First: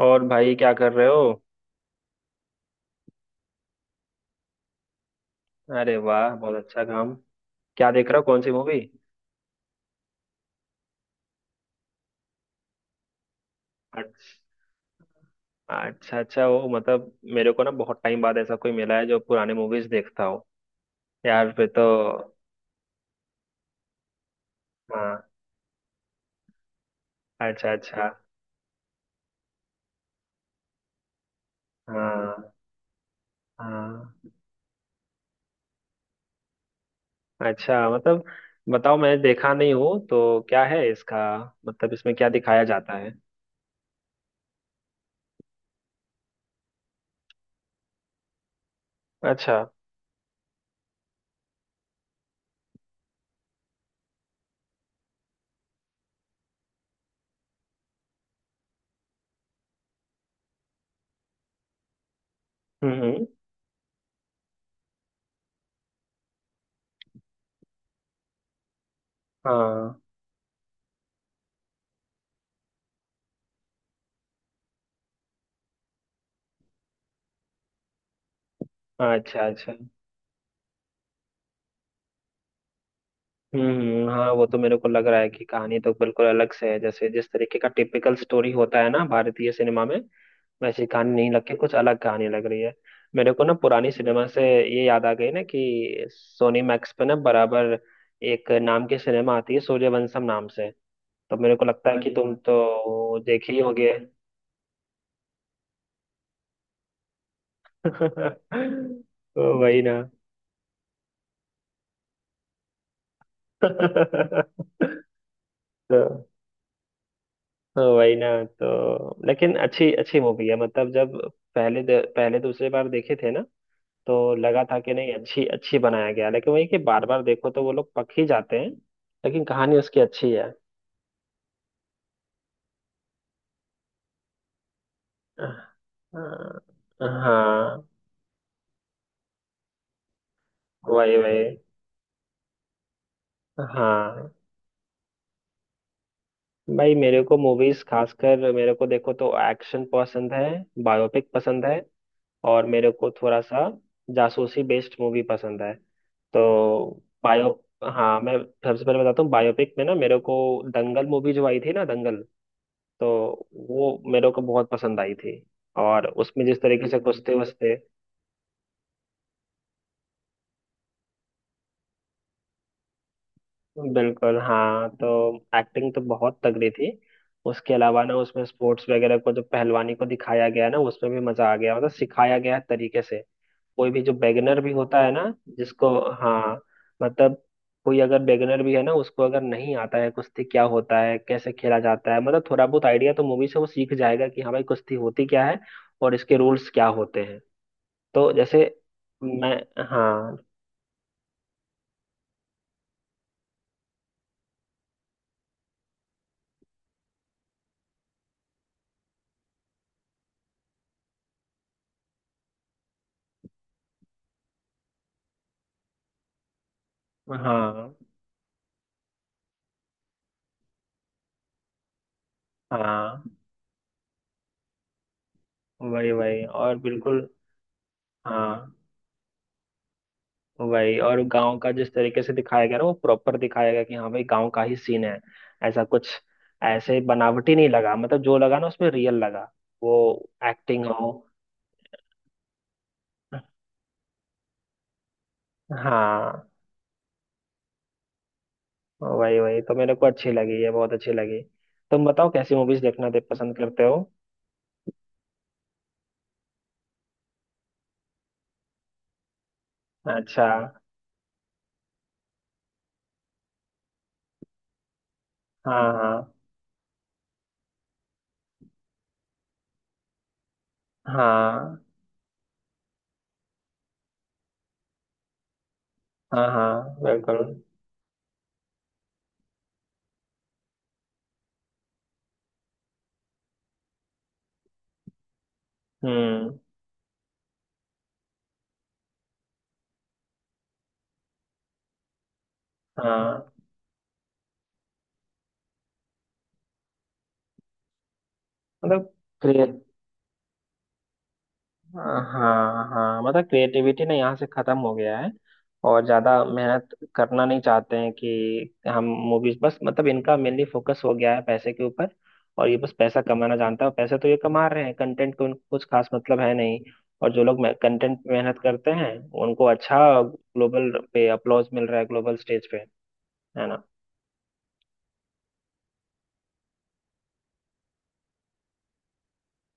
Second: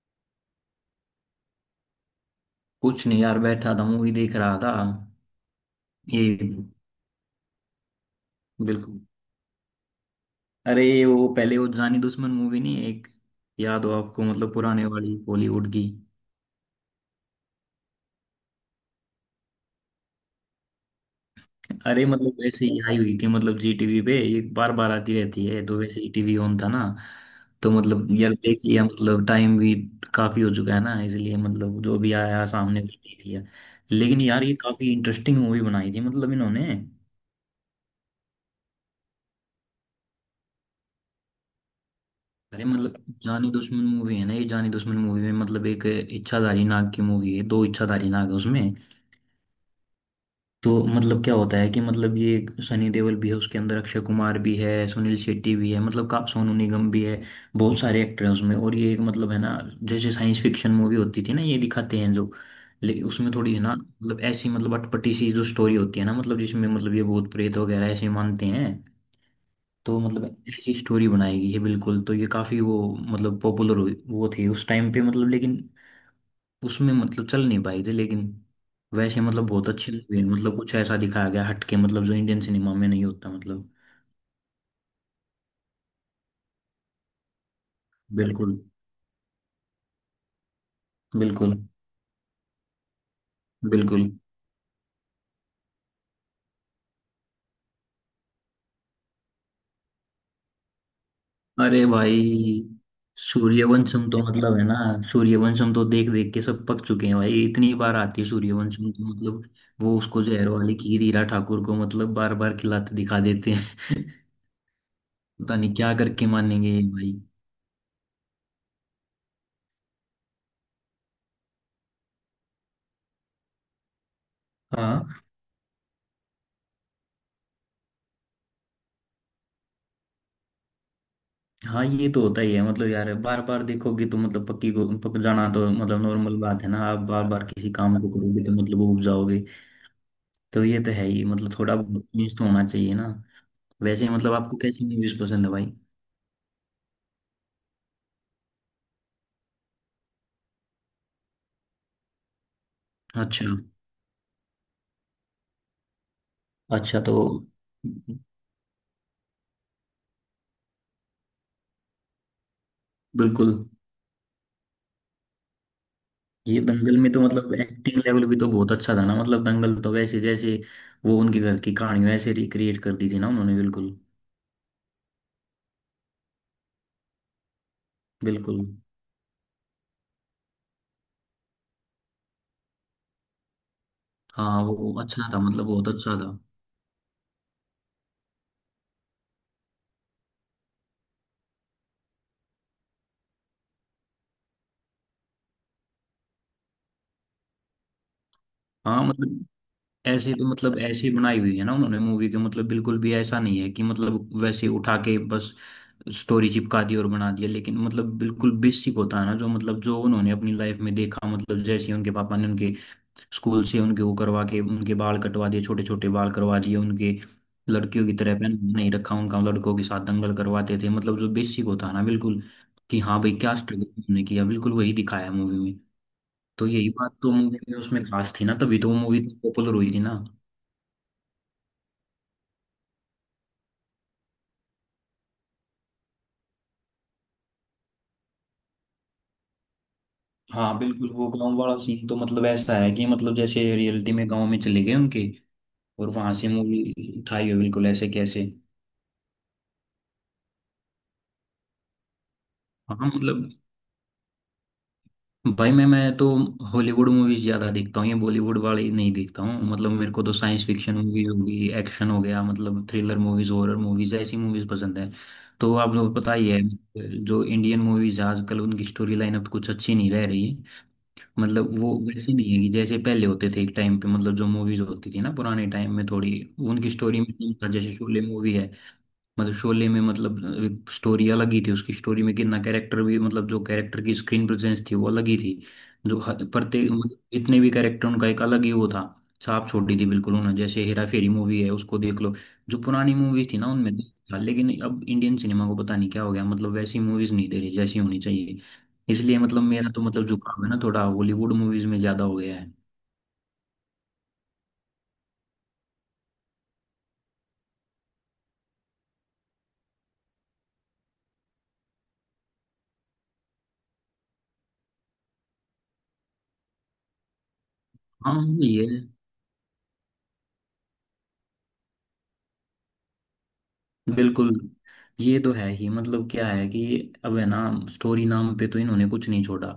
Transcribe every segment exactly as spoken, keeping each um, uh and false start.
और भाई क्या कर रहे हो। कुछ नहीं यार, बैठा था मूवी देख रहा था। अरे वाह, बहुत ये। अच्छा काम। क्या देख रहे हो, कौन सी मूवी। बिल्कुल। अरे ये वो पहले वो जानी दुश्मन मूवी नहीं एक याद हो आपको मतलब अच्छा। पुराने वाली बॉलीवुड की। अच्छा अच्छा, वो मतलब मेरे को ना बहुत टाइम बाद ऐसा कोई मिला है जो पुराने मूवीज देखता हो। यार फिर तो। अरे मतलब वैसे ही आई हुई थी, मतलब जी टीवी पे ये बार बार हाँ। आती रहती है, तो वैसे ही टीवी ऑन था ना। तो अच्छा मतलब अच्छा। यार देख लिया, मतलब टाइम भी काफी हो चुका है ना, इसलिए मतलब जो भी आया हाँ सामने भी देख लिया। लेकिन हाँ। यार ये काफी इंटरेस्टिंग मूवी बनाई थी मतलब इन्होंने। अच्छा, मतलब बताओ, मैं देखा नहीं हूँ तो क्या है इसका, मतलब इसमें क्या दिखाया अरे जाता मतलब है। जानी दुश्मन मूवी है ना, ये जानी दुश्मन मूवी में मतलब एक इच्छाधारी नाग की मूवी है, दो इच्छाधारी नाग है उसमें। अच्छा। तो मतलब क्या होता है कि मतलब ये सनी देओल भी है, उसके अंदर अक्षय कुमार भी है, सुनील शेट्टी भी है, मतलब का सोनू निगम भी है। बहुत सारे एक्टर हैं उसमें, और ये एक मतलब है ना जैसे साइंस फिक्शन मूवी होती थी ना ये दिखाते हैं जो। हम्म लेकिन हम्म, उसमें थोड़ी है ना मतलब ऐसी मतलब अटपटी सी जो स्टोरी होती है ना, मतलब जिसमें मतलब ये भूत प्रेत वगैरह ऐसे मानते हैं। तो हाँ। मतलब ऐसी स्टोरी बनाई गई है बिल्कुल, तो ये काफी वो मतलब पॉपुलर वो थी उस टाइम पे मतलब, लेकिन उसमें मतलब चल नहीं पाई थी, लेकिन वैसे अच्छा मतलब बहुत अच्छा। अच्छी लगी मतलब कुछ ऐसा दिखाया गया हटके मतलब जो इंडियन सिनेमा में नहीं होता हम्म मतलब। हम्म, हाँ वो तो मेरे को लग रहा है कि कहानी तो बिल्कुल अलग से है, जैसे जिस तरीके का टिपिकल स्टोरी बिल्कुल। होता है ना भारतीय सिनेमा में, वैसी कहानी नहीं लग के बिल्कुल। कुछ अलग कहानी लग रही है। मेरे को ना पुरानी बिल्कुल। सिनेमा से ये याद आ गई ना कि सोनी मैक्स पे ना बराबर एक नाम की सिनेमा आती है सूर्यवंशम नाम से, तो मेरे को अरे लगता है कि तुम भाई तो देखे ही होगे। सूर्यवंशम तो मतलब है ना, सूर्यवंशम तो देख देख के सब पक चुके हैं भाई, इतनी बार आती है सूर्यवंशम तो मतलब तो वही वो ना। उसको जहर वाली खीर हीरा ठाकुर को मतलब बार बार खिलाते दिखा देते तो हैं। पता नहीं क्या करके मानेंगे ये भाई। तो वही ना, तो लेकिन अच्छी अच्छी मूवी है मतलब, जब पहले द- पहले दूसरे बार देखे थे ना तो लगा था कि नहीं हाँ। अच्छी अच्छी बनाया गया, लेकिन वही कि बार बार देखो तो वो लोग पक ही जाते हैं। लेकिन कहानी उसकी अच्छी है। हाँ, ये तो होता ही है मतलब यार, बार बार देखोगे तो मतलब पक्की को पक जाना तो मतलब नॉर्मल बात है ना, आप बार बार किसी हाँ। काम को करोगे तो मतलब वो उब जाओगे। तो ये तो है वही ही वही। मतलब थोड़ा न्यूज़ तो होना चाहिए ना। वैसे हाँ। मतलब आपको कैसी न्यूज़ पसंद है भाई? भाई मेरे को मूवीज खासकर मेरे को देखो तो एक्शन पसंद है, बायोपिक पसंद है, और मेरे को थोड़ा अच्छा। सा जासूसी बेस्ड मूवी पसंद है। तो अच्छा। तो बायो, हाँ मैं सबसे पहले बताता हूँ बायोपिक में ना, मेरे को दंगल मूवी जो आई थी ना दंगल, तो बिल्कुल। वो मेरे को बहुत पसंद आई थी और उसमें जिस ये तरीके दंगल से में तो कुश्ते मतलब वस्ते। एक्टिंग लेवल भी तो बहुत अच्छा था ना, मतलब दंगल तो वैसे जैसे वो उनके घर की कहानी वैसे रिक्रिएट कर दी थी ना उन्होंने बिल्कुल। बिल्कुल हाँ, तो एक्टिंग तो बहुत तगड़ी थी। उसके अलावा ना उसमें बिल्कुल। स्पोर्ट्स वगैरह को जो पहलवानी को दिखाया गया ना उसमें भी मजा आ गया, मतलब सिखाया गया तरीके से। कोई भी जो बेगनर हाँ भी वो होता है अच्छा ना, था मतलब, बहुत जिसको, अच्छा था। हाँ मतलब, कोई अगर बेगनर भी है ना, उसको अगर नहीं आता है कुश्ती क्या होता है, कैसे खेला जाता है, मतलब थोड़ा बहुत आइडिया तो मूवी से वो सीख जाएगा कि हाँ भाई कुश्ती होती क्या है और इसके रूल्स क्या होते हैं। तो जैसे, हाँ मतलब मैं, ऐसे हाँ तो मतलब ऐसी बनाई हुई है ना उन्होंने मूवी के मतलब, बिल्कुल भी ऐसा नहीं है कि मतलब वैसे उठा के बस स्टोरी चिपका दी और बना दिया, लेकिन मतलब बिल्कुल बेसिक होता है ना, जो मतलब जो उन्होंने अपनी लाइफ में देखा, मतलब जैसे उनके पापा ने उनके स्कूल से उनके वो करवा के उनके बाल कटवा दिए, छोटे छोटे बाल करवा दिए उनके, हाँ लड़कियों की तरह पहन नहीं रखा उनका, लड़कों के साथ दंगल करवाते थे, मतलब जो बेसिक होता है ना, बिल्कुल कि हाँ हाँ। भाई क्या स्ट्रगल उन्होंने किया बिल्कुल वही दिखाया है मूवी में। वही वही तो और यही बात बिल्कुल। तो मूवी में उसमें खास थी ना, हाँ तभी तो वो मूवी पॉपुलर हुई थी ना। वही, और गांव का जिस तरीके से दिखाया गया ना वो प्रॉपर दिखाया गया कि हाँ भाई गांव का ही सीन है, ऐसा कुछ, ऐसे बनावटी नहीं लगा, मतलब जो लगा ना उसमें रियल लगा। वो हाँ एक्टिंग हो, बिल्कुल वो गांव वाला सीन तो मतलब ऐसा है कि मतलब जैसे रियलिटी में गांव में चले गए उनके और वहां हाँ से मूवी उठाई हो, बिल्कुल ऐसे कैसे। वही वही, तो मेरे को अच्छी लगी ये, बहुत अच्छी लगी। तुम बताओ कैसी मूवीज हाँ देखना दे मतलब पसंद करते हो। भाई मैं मैं तो हॉलीवुड मूवीज ज्यादा देखता हूँ, ये बॉलीवुड वाली नहीं देखता हूँ, मतलब मेरे को तो अच्छा। साइंस फिक्शन मूवीज होगी, एक्शन हो गया, मतलब थ्रिलर मूवीज, हॉरर मूवीज ऐसी मूवीज पसंद है। तो हाँ आप लोग पता हाँ। ही है, जो इंडियन मूवीज आजकल उनकी स्टोरी लाइन अब कुछ अच्छी नहीं रह रही। हाँ मतलब वो वैसे नहीं है कि जैसे पहले होते थे एक टाइम पे, मतलब जो मूवीज होती थी ना पुराने टाइम में, थोड़ी हाँ उनकी हाँ स्टोरी में बिल्कुल। नहीं था, जैसे शोले मूवी है, मतलब शोले में मतलब स्टोरी अलग ही थी उसकी, स्टोरी में कितना कैरेक्टर भी मतलब जो कैरेक्टर की स्क्रीन प्रेजेंस थी वो अलग ही थी। जो हर- हम्म। प्रत्येक मतलब जितने भी कैरेक्टर, उनका एक अलग ही वो था, छाप छोड़ दी थी बिल्कुल उन्होंने, जैसे हेरा फेरी मूवी है उसको देख लो, जो पुरानी मूवीज हाँ, थी ना उनमें तो था। लेकिन अब इंडियन सिनेमा को पता नहीं क्या हो गया, मतलब वैसी मूवीज नहीं दे रही जैसी होनी चाहिए, मतलब। इसलिए मतलब मेरा तो मतलब झुकाव है ना थोड़ा हॉलीवुड मूवीज में हाँ ज्यादा हो गया है। हाँ हाँ। मतलब क्रिएटिविटी ना यहाँ से खत्म हो गया है, और ज्यादा मेहनत करना नहीं चाहते हैं कि हम मूवीज, बस मतलब इनका मेनली फोकस हो गया है पैसे के ऊपर, और ये बस पैसा कमाना जानता है, और पैसे तो ये कमा रहे हैं, कंटेंट को उनको कुछ खास मतलब है नहीं। और जो लोग कंटेंट पे हाँ मेहनत ये करते हैं, उनको अच्छा ग्लोबल पे अपलॉज मिल रहा है, ग्लोबल स्टेज पे, है ना। बिल्कुल। ये तो है ही मतलब क्या है कि अब है ना स्टोरी नाम पे तो इन्होंने कुछ नहीं छोड़ा,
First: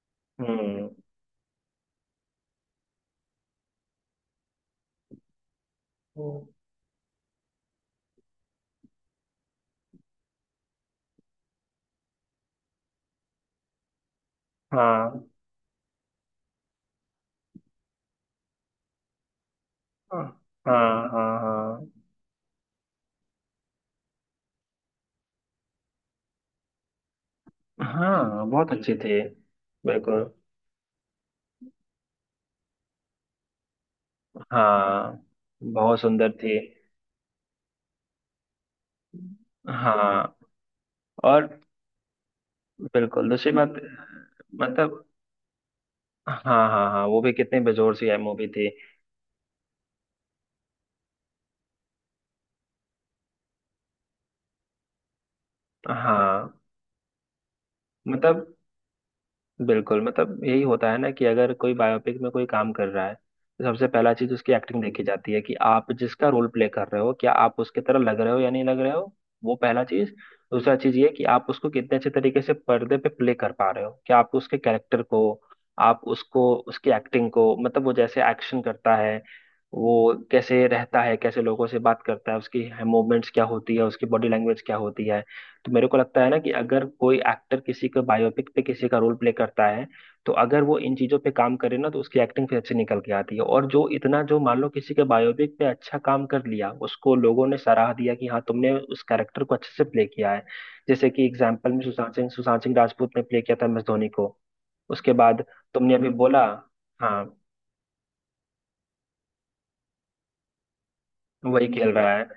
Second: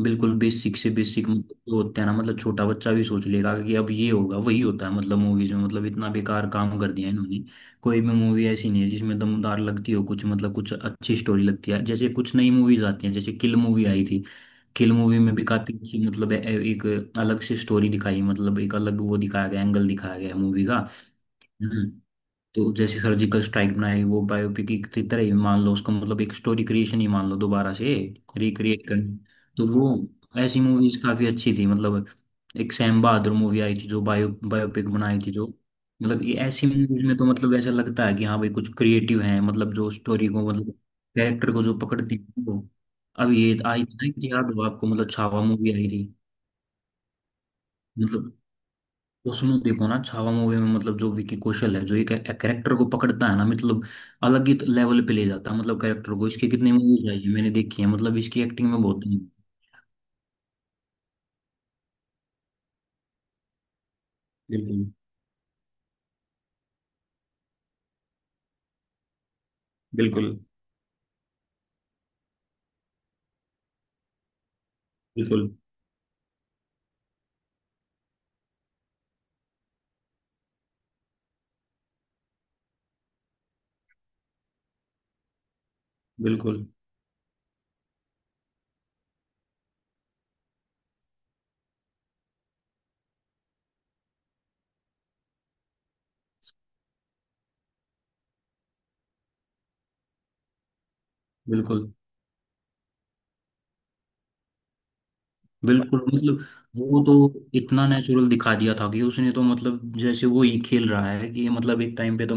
बिल्कुल बेसिक हम्म से बेसिक मतलब जो होते हैं ना, मतलब छोटा बच्चा भी सोच लेगा कि अब ये होगा वही होता है मतलब मूवीज में, मतलब इतना हम्म। बेकार काम कर दिया इन्होंने। कोई भी मूवी ऐसी नहीं है जिसमें दमदार लगती हो कुछ, मतलब कुछ अच्छी स्टोरी लगती है जैसे कुछ नई मूवीज आती हैं, जैसे किल मूवी आई थी। किल मूवी हाँ में भी काफी अच्छी मतलब ए- एक अलग से स्टोरी दिखाई, मतलब एक अलग वो दिखाया गया, एंगल दिखाया हाँ गया मूवी का। हाँ। हाँ हम्म। हाँ तो जैसे सर्जिकल स्ट्राइक बनाई, वो बायोपिक की तरह ही मान लो उसको, मतलब एक स्टोरी क्रिएशन ही मान लो दोबारा से हाँ, बहुत रिक्रिएट अच्छी करनी। थी। तो बिल्कुल। वो ऐसी मूवीज काफी अच्छी थी मतलब, एक सैम बहादुर मूवी आई थी जो बायो बायोपिक बनाई हाँ, थी जो, बहुत मतलब सुंदर ये थी। ऐसी मूवीज में तो मतलब ऐसा लगता है कि हाँ भाई कुछ क्रिएटिव है, मतलब जो स्टोरी हाँ। को मतलब और कैरेक्टर को जो पकड़ती है वो। बिल्कुल अब दूसरी ये बात। आई थी ना कि याद हो आपको, मतलब, मतलब छावा मूवी आई थी। हाँ। हाँ हाँ, वो भी कितनी बेजोर सी है मतलब मूवी थी। उसमें देखो ना, छावा मूवी में मतलब जो विकी कौशल है जो एक कैरेक्टर को पकड़ता है ना, मतलब अलग ही लेवल पे ले जाता है मतलब कैरेक्टर को। इसकी हाँ। कितनी मूवीज आई है मैंने देखी है, मतलब इसकी मतलब, एक्टिंग में बहुत है। बिल्कुल मतलब यही होता है ना कि अगर कोई बायोपिक में कोई काम कर रहा है, तो सबसे पहला चीज उसकी एक्टिंग बिल्कुल। देखी जाती है कि आप जिसका रोल प्ले कर रहे हो, क्या आप उसके तरह लग रहे हो या नहीं लग रहे हो। वो पहला चीज। बिल्कुल। दूसरा चीज ये कि आप उसको कितने अच्छे तरीके से पर्दे पे प्ले कर पा रहे हो, क्या आप उसके कैरेक्टर को, बिल्कुल। आप उसको उसकी एक्टिंग को, मतलब वो जैसे एक्शन करता है, वो कैसे रहता है, कैसे लोगों से बात करता है, उसकी मूवमेंट्स क्या होती है, उसकी बॉडी लैंग्वेज क्या होती है। तो मेरे को लगता है ना कि बिल्कुल। अगर कोई एक्टर किसी का बायोपिक पे किसी का रोल प्ले करता है, तो अगर वो इन चीजों पे काम करे ना तो उसकी एक्टिंग फिर अच्छी निकल के आती है, और जो इतना जो मान लो किसी के बायोपिक पे अच्छा काम कर लिया, उसको लोगों ने सराह दिया कि हाँ तुमने उस कैरेक्टर को अच्छे से प्ले किया है। जैसे कि एग्जाम्पल में बिल्कुल। सुशांत सिंह सुशांत सिंह राजपूत ने प्ले किया था एम एस धोनी को। उसके बाद तुमने बिल्कुल। अभी बोला, मतलब वो तो हाँ, इतना नेचुरल दिखा दिया था कि उसने तो मतलब जैसे वो ही खेल रहा है कि, वही मतलब खेल एक रहा टाइम है। पे तो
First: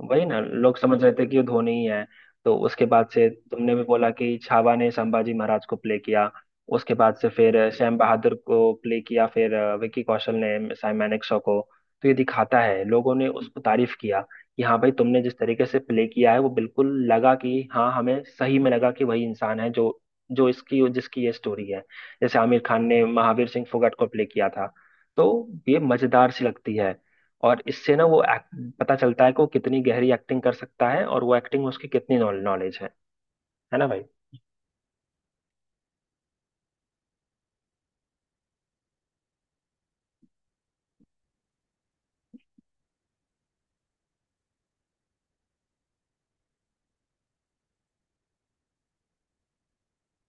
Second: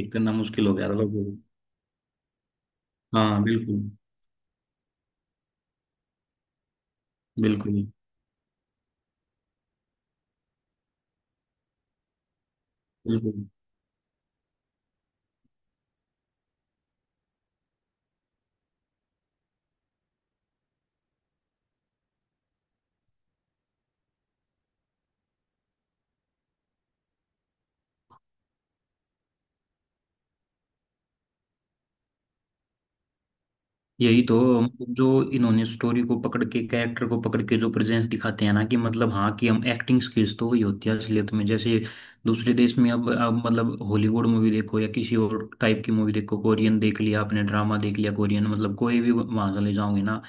एक वही करना ना, मुश्किल हो लोग गया था समझ रहे लोगों थे कि को। ये धोनी ही है। तो उसके बाद से हाँ तुमने बिल्कुल। भी बोला कि छावा ने संभाजी महाराज को प्ले किया। उसके बाद से फिर बिल्कुल। सैम बहादुर को प्ले किया, फिर अ, विकी कौशल ने साई मानेकशॉ को। तो ये दिखाता है लोगों ने बिल्कुल। उसको तारीफ किया कि हाँ भाई तुमने जिस तरीके से प्ले किया है वो बिल्कुल लगा कि हाँ, हमें सही में लगा कि वही इंसान है जो, जो इसकी जिसकी ये स्टोरी है। जैसे आमिर खान ने महावीर सिंह फोगाट को प्ले किया था, तो ये मजेदार सी लगती है। और इससे ना वो act- पता चलता है कि वो कितनी गहरी एक्टिंग कर सकता है, और वो एक्टिंग में उसकी कितनी नॉलेज है है ना भाई। यही तो मतलब जो इन्होंने स्टोरी को पकड़ के कैरेक्टर को पकड़ के जो प्रेजेंस दिखाते हैं ना, कि मतलब हाँ कि हम एक्टिंग स्किल्स तो वही होती है असलियत में, जैसे दूसरे देश में अब अब मतलब हॉलीवुड मूवी देखो या किसी और टाइप की मूवी देखो, कोरियन देख लिया आपने, ड्रामा देख लिया कोरियन, मतलब कोई भी वहां चले जाओगे ना,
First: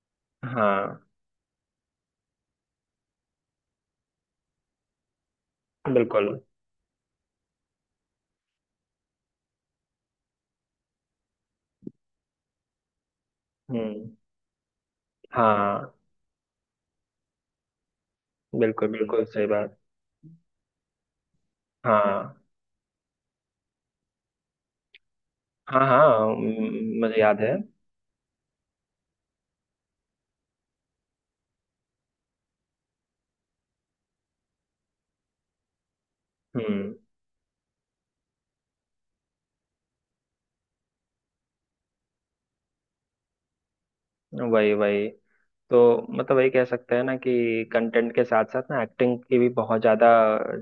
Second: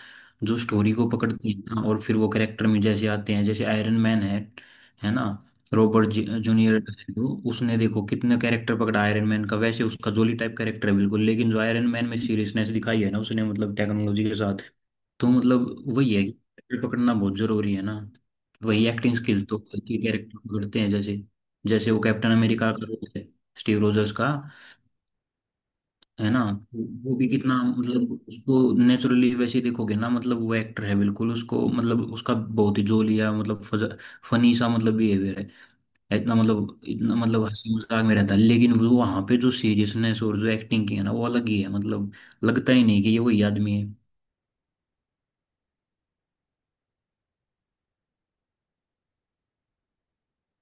जो स्टोरी हाँ को पकड़ती है ना और फिर वो कैरेक्टर में जैसे आते हैं, जैसे आयरन मैन है है ना, रॉबर्ट बिल्कुल। जूनियर। उसने देखो कितने कैरेक्टर पकड़ा आयरन मैन का, वैसे उसका जोली टाइप कैरेक्टर है बिल्कुल, लेकिन जो आयरन मैन में सीरियसनेस दिखाई है ना उसने मतलब हम्म। टेक्नोलॉजी के साथ। तो मतलब हाँ वही है कि character पकड़ना बहुत जरूरी है ना। वही बिल्कुल, एक्टिंग बिल्कुल स्किल सही तो बात। की कैरेक्टर पकड़ते हैं, जैसे जैसे वो कैप्टन हाँ अमेरिका का रोल है स्टीव रोजर्स का, हाँ। हाँ है ना। तो हम्म, वो मुझे भी याद है। कितना मतलब उसको नेचुरली वैसे देखोगे ना, मतलब वो एक्टर है बिल्कुल उसको, मतलब उसका बहुत ही जोलिया मतलब फनी सा मतलब बिहेवियर है, इतना मतलब हम्म। इतना मतलब हंसी मजाक में रहता है, लेकिन वो वहां पे जो सीरियसनेस और जो एक्टिंग की है ना वो अलग ही है मतलब, लगता ही नहीं कि ये वही आदमी है। वही वही, तो मतलब वही कह सकते हैं ना कि कंटेंट के साथ साथ ना एक्टिंग की भी बहुत ज्यादा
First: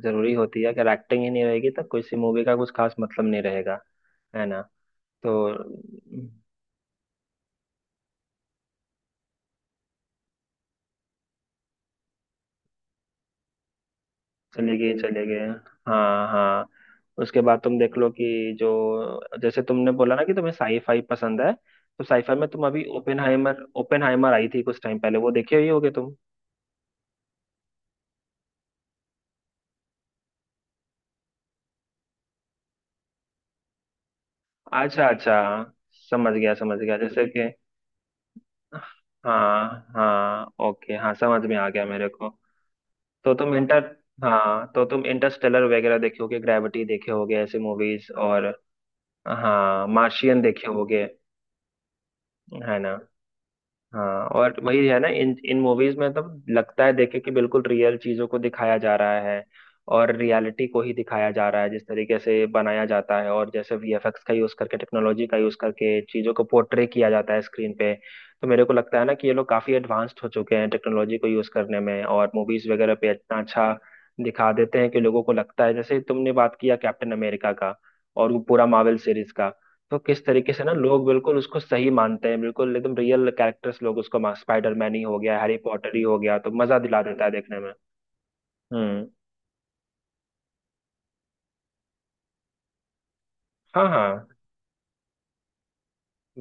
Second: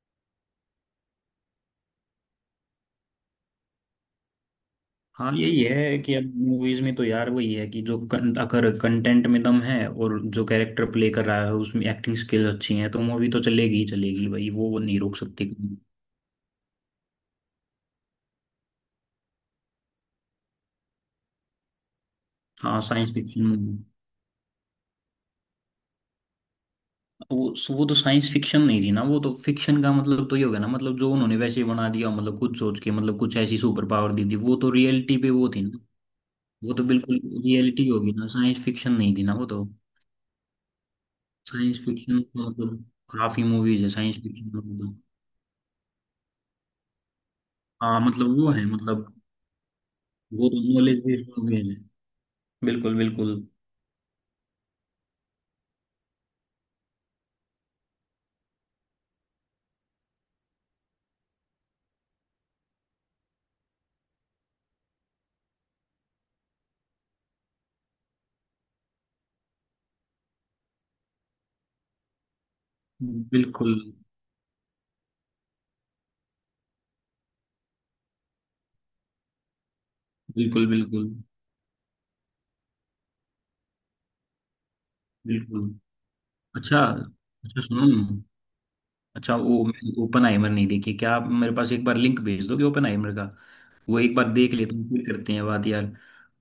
जरूरी होती है, अगर एक्टिंग ही नहीं रहेगी तो किसी मूवी का कुछ खास मतलब नहीं रहेगा, है ना। हाँ तो यही है कि अब मूवीज में तो यार वही है कि जो कं, अगर कंटेंट में दम है और जो कैरेक्टर प्ले कर रहा है उसमें एक्टिंग स्किल्स अच्छी हैं, तो मूवी तो चलेगी ही चलेगी भाई, वो चले वो गए नहीं रोक चले गए। सकते। हाँ हाँ। उसके बाद तुम देख लो कि जो जैसे तुमने बोला ना कि तुम्हें साईफाई पसंद है, तो साईफाई में तुम हाँ अभी साइंस फिक्शन, ओपेनहाइमर, ओपेनहाइमर आई थी कुछ टाइम पहले, वो देखे ही होगे तुम। वो वो तो साइंस फिक्शन नहीं थी ना, वो तो फिक्शन का मतलब तो ये हो गया ना, मतलब जो उन्होंने वैसे ही बना दिया, मतलब कुछ सोच के, मतलब कुछ ऐसी सुपर पावर दी थी, वो तो अच्छा रियलिटी पे अच्छा, वो थी। समझ गया वो समझ तो गया, बिल्कुल जैसे कि। रियलिटी होगी ना, साइंस फिक्शन नहीं थी ना वो तो। हाँ हाँ ओके, हाँ समझ में आ साइंस गया मेरे फिक्शन को। तो मतलब तो काफी तुम इंटर मूवीज है साइंस फिक्शन में हाँ तो तो मतलब। तुम इंटरस्टेलर वगैरह देखे होगे, ग्रेविटी देखे होगे, ऐसे हाँ मूवीज। मतलब और वो है मतलब हाँ मार्शियन वो तो देखे नॉलेज होगे, बेस्ड मूवीज है, है ना। बिल्कुल। बिल्कुल। हाँ और वही है ना, इन इन मूवीज में तब लगता है देखे कि बिल्कुल रियल चीजों को दिखाया जा रहा है, और रियलिटी को ही दिखाया जा रहा है जिस तरीके से बनाया जाता है, और जैसे वीएफएक्स का यूज करके, टेक्नोलॉजी का यूज करके चीजों को पोर्ट्रे किया जाता है स्क्रीन पे। तो मेरे को लगता है ना कि ये लोग काफी एडवांस्ड हो चुके हैं टेक्नोलॉजी को यूज करने में, और मूवीज वगैरह पे इतना अच्छा बिल्कुल। दिखा देते हैं कि लोगों को लगता है, जैसे तुमने बात किया कैप्टन अमेरिका का, और वो पूरा मार्वल सीरीज का, तो किस तरीके से बिल्कुल। ना लोग बिल्कुल। बिल्कुल उसको सही मानते हैं, बिल्कुल एकदम रियल कैरेक्टर्स लोग उसको मा- स्पाइडरमैन ही हो गया, हैरी बिल्कुल। पॉटर ही हो गया, तो अच्छा। मजा दिला देता है देखने अच्छा में। सुनो ना। हम्म। अच्छा वो मैंने ओपन आइमर नहीं देखी, क्या आप मेरे पास एक बार लिंक भेज दोगे ओपन आइमर का? हाँ वो एक हाँ। बार देख लेते हैं फिर करते हैं बात यार।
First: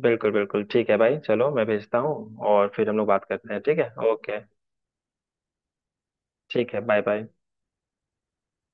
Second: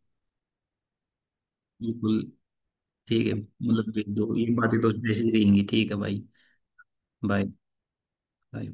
बिल्कुल बिल्कुल ठीक है भाई, चलो मैं भेजता हूँ, बिल्कुल और फिर हम लोग बात ठीक है करते हैं, ठीक है, मतलब भेज दो, ओके। ये बातें तो ऐसी ही रहेंगी, ठीक है भाई। ठीक है, बाय बाय। बाय। बाय।